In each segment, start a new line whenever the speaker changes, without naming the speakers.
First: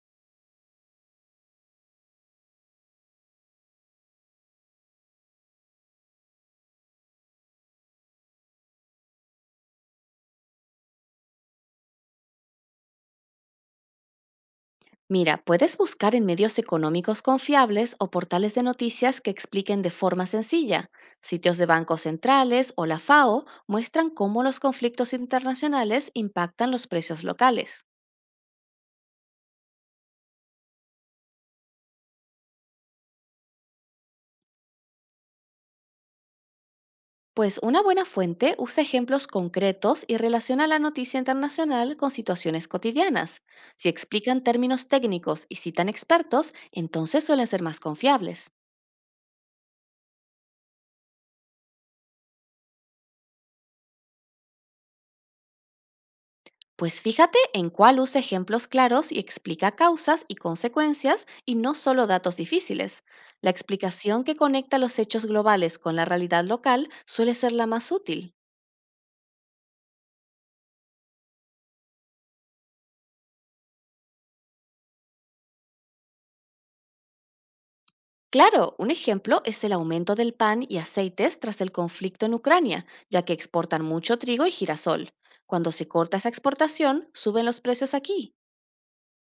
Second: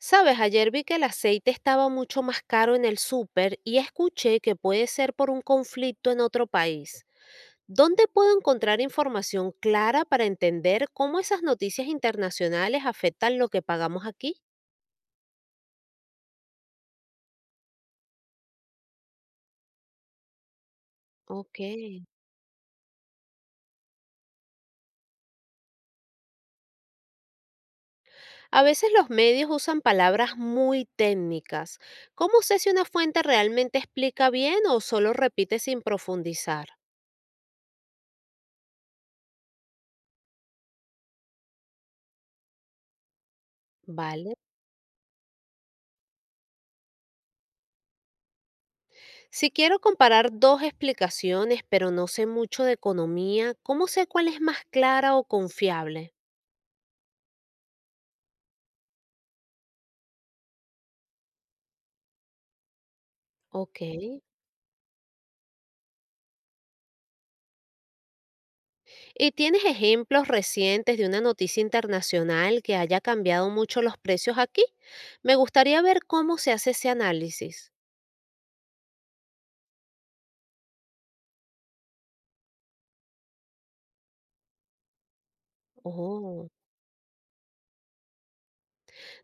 Sabes, ayer vi que el aceite estaba mucho más caro en el súper y escuché que puede ser por un conflicto en otro país. ¿Dónde puedo encontrar información clara para entender cómo esas noticias internacionales afectan lo que pagamos aquí?
Mira, puedes buscar en medios económicos confiables o portales de noticias que expliquen de forma sencilla. Sitios
Ok.
de bancos centrales o la FAO muestran cómo los conflictos internacionales impactan los precios locales.
A veces los medios usan palabras muy técnicas. ¿Cómo sé si una fuente realmente explica bien o solo repite sin profundizar?
Pues una buena fuente usa ejemplos concretos y relaciona la noticia internacional con situaciones cotidianas. Si
Vale.
explican términos técnicos y citan expertos, entonces suelen ser más confiables.
Si quiero comparar dos explicaciones, pero no sé mucho de economía, ¿cómo sé cuál es más clara o confiable?
Pues fíjate en cuál usa ejemplos claros y explica causas y consecuencias y no solo datos difíciles. La
Ok.
explicación que conecta los hechos globales con la realidad local suele ser la más útil.
¿Y tienes ejemplos recientes de una noticia internacional que haya cambiado mucho los precios aquí? Me gustaría ver cómo se hace ese análisis.
Claro, un ejemplo es el aumento del pan y aceites tras el conflicto en Ucrania, ya que exportan mucho trigo y girasol. Cuando se corta esa
Oh,
exportación, suben los precios aquí.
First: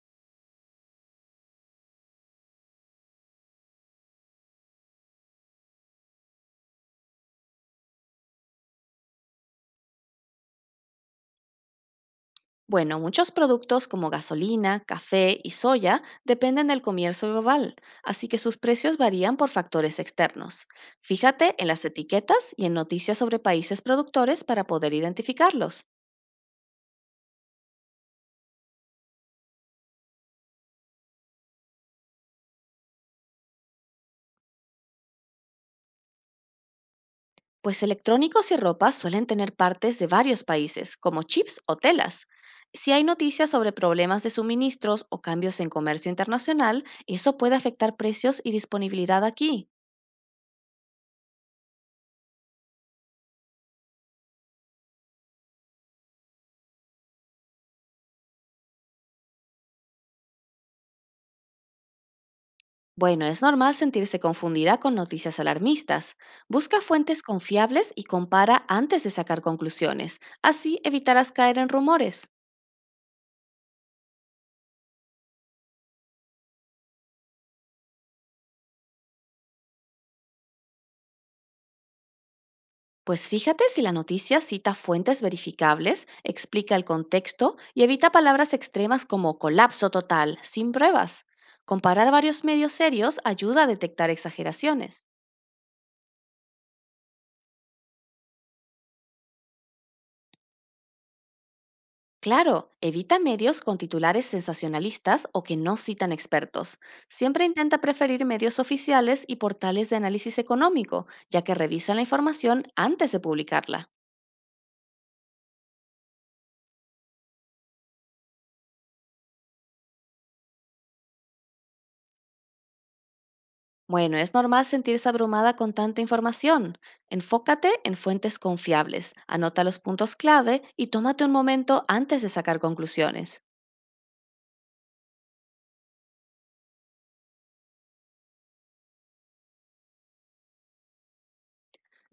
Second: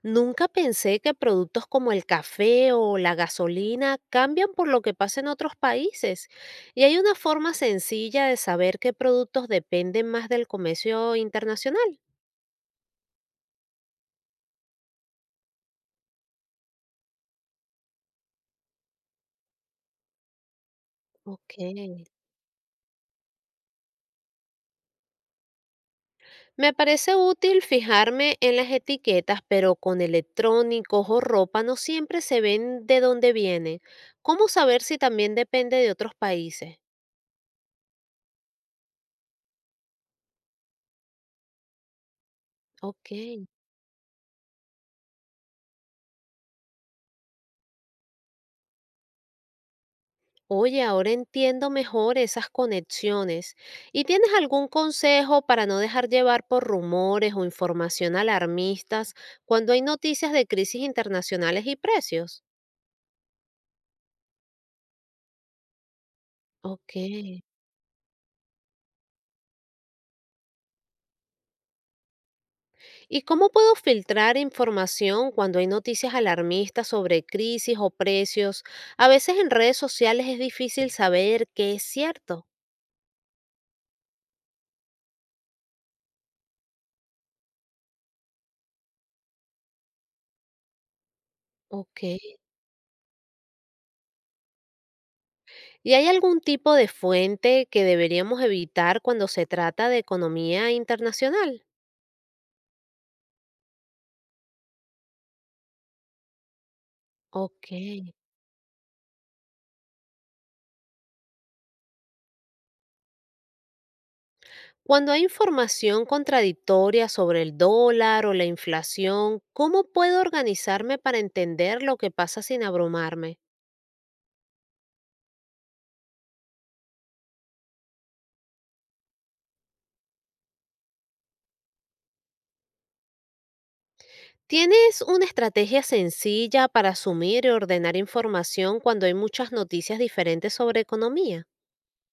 nunca pensé que productos como el café o la gasolina cambian por lo que pasa en otros países. Y hay una forma sencilla de saber qué productos dependen más del comercio internacional.
Bueno, muchos productos como gasolina, café y soya dependen del comercio global, así que sus precios varían por factores externos.
Ok.
Fíjate en las etiquetas y en noticias sobre países productores para poder identificarlos,
Me parece útil fijarme en las etiquetas, pero con electrónicos o ropa no siempre se ven de dónde vienen. ¿Cómo saber si también depende de otros países?
pues electrónicos y ropa suelen tener partes de varios países, como chips o telas. Si hay
Ok.
noticias sobre problemas de suministros o cambios en comercio internacional, eso puede afectar precios y disponibilidad aquí.
Oye, ahora entiendo mejor esas conexiones. ¿Y tienes algún consejo para no dejar llevar por rumores o información alarmistas cuando hay noticias de crisis internacionales y precios?
Bueno, es normal sentirse confundida con noticias alarmistas. Busca
Ok.
fuentes confiables y compara antes de sacar conclusiones. Así evitarás caer en rumores.
¿Y cómo puedo filtrar información cuando hay noticias alarmistas sobre crisis o precios? A veces en redes sociales es difícil saber qué es cierto.
Pues fíjate si la noticia cita fuentes verificables, explica el contexto y evita palabras extremas como colapso total, sin pruebas. Comparar
Ok.
varios medios serios ayuda a detectar exageraciones.
¿Y hay algún tipo de fuente que deberíamos evitar cuando se trata de economía internacional?
Claro, evita medios con titulares sensacionalistas o que no citan expertos. Siempre
Ok.
intenta preferir medios oficiales y portales de análisis económico, ya que revisan la información antes de publicarla.
Cuando hay información contradictoria sobre el dólar o la inflación, ¿cómo puedo organizarme para entender lo que pasa sin abrumarme?
Bueno, es normal sentirse abrumada con tanta información. Enfócate en fuentes confiables, anota los puntos clave y tómate un momento antes de sacar conclusiones.
¿Tienes una estrategia sencilla para asumir y ordenar información cuando hay muchas noticias diferentes sobre economía?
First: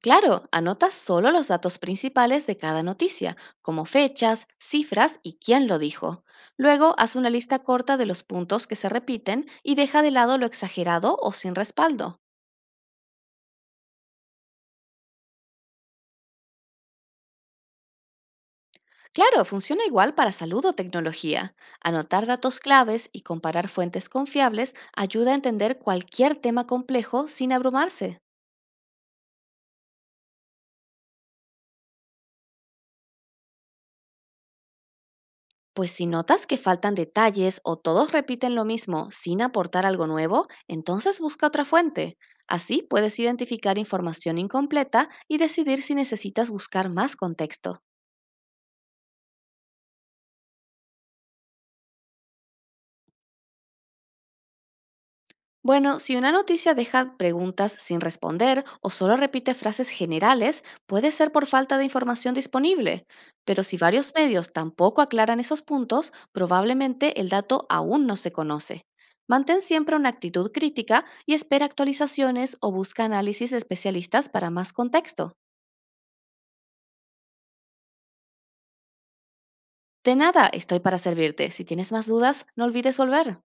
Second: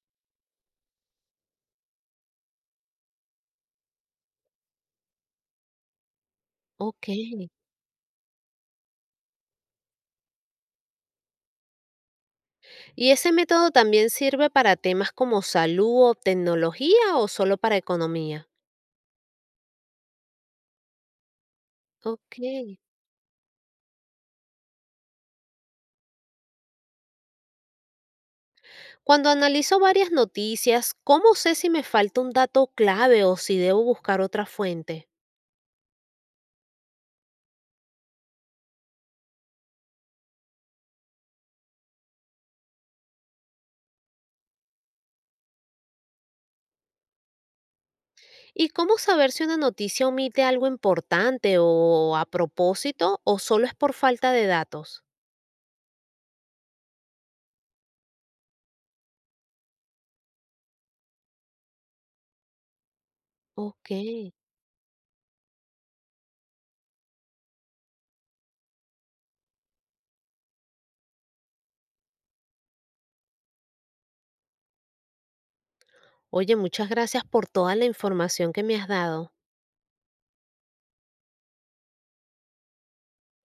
Claro, anota solo los datos principales de cada noticia, como fechas, cifras y quién lo dijo. Luego,
Ok.
haz una lista corta de los puntos que se repiten y deja de lado lo exagerado o sin respaldo.
¿Y ese método también sirve para temas como salud o tecnología o solo para economía?
Claro, funciona igual para salud o tecnología. Anotar
Ok.
datos claves y comparar fuentes confiables ayuda a entender cualquier tema complejo sin abrumarse.
Cuando analizo varias noticias, ¿cómo sé si me falta un dato clave o si debo buscar otra fuente?
Pues si notas que faltan detalles o todos repiten lo mismo sin aportar algo nuevo, entonces busca otra fuente. Así puedes identificar información incompleta y decidir si necesitas buscar más contexto.
¿Y cómo saber si una noticia omite algo importante o a propósito o solo es por falta de datos?
Bueno, si una noticia deja preguntas sin responder o solo repite frases generales, puede ser por falta de información disponible. Pero si
Ok.
varios medios tampoco aclaran esos puntos, probablemente el dato aún no se conoce. Mantén siempre una actitud crítica y espera actualizaciones o busca análisis de especialistas para más contexto.
Oye, muchas gracias por toda la información que me has dado.
De nada, estoy para servirte. Si tienes más dudas, no olvides volver.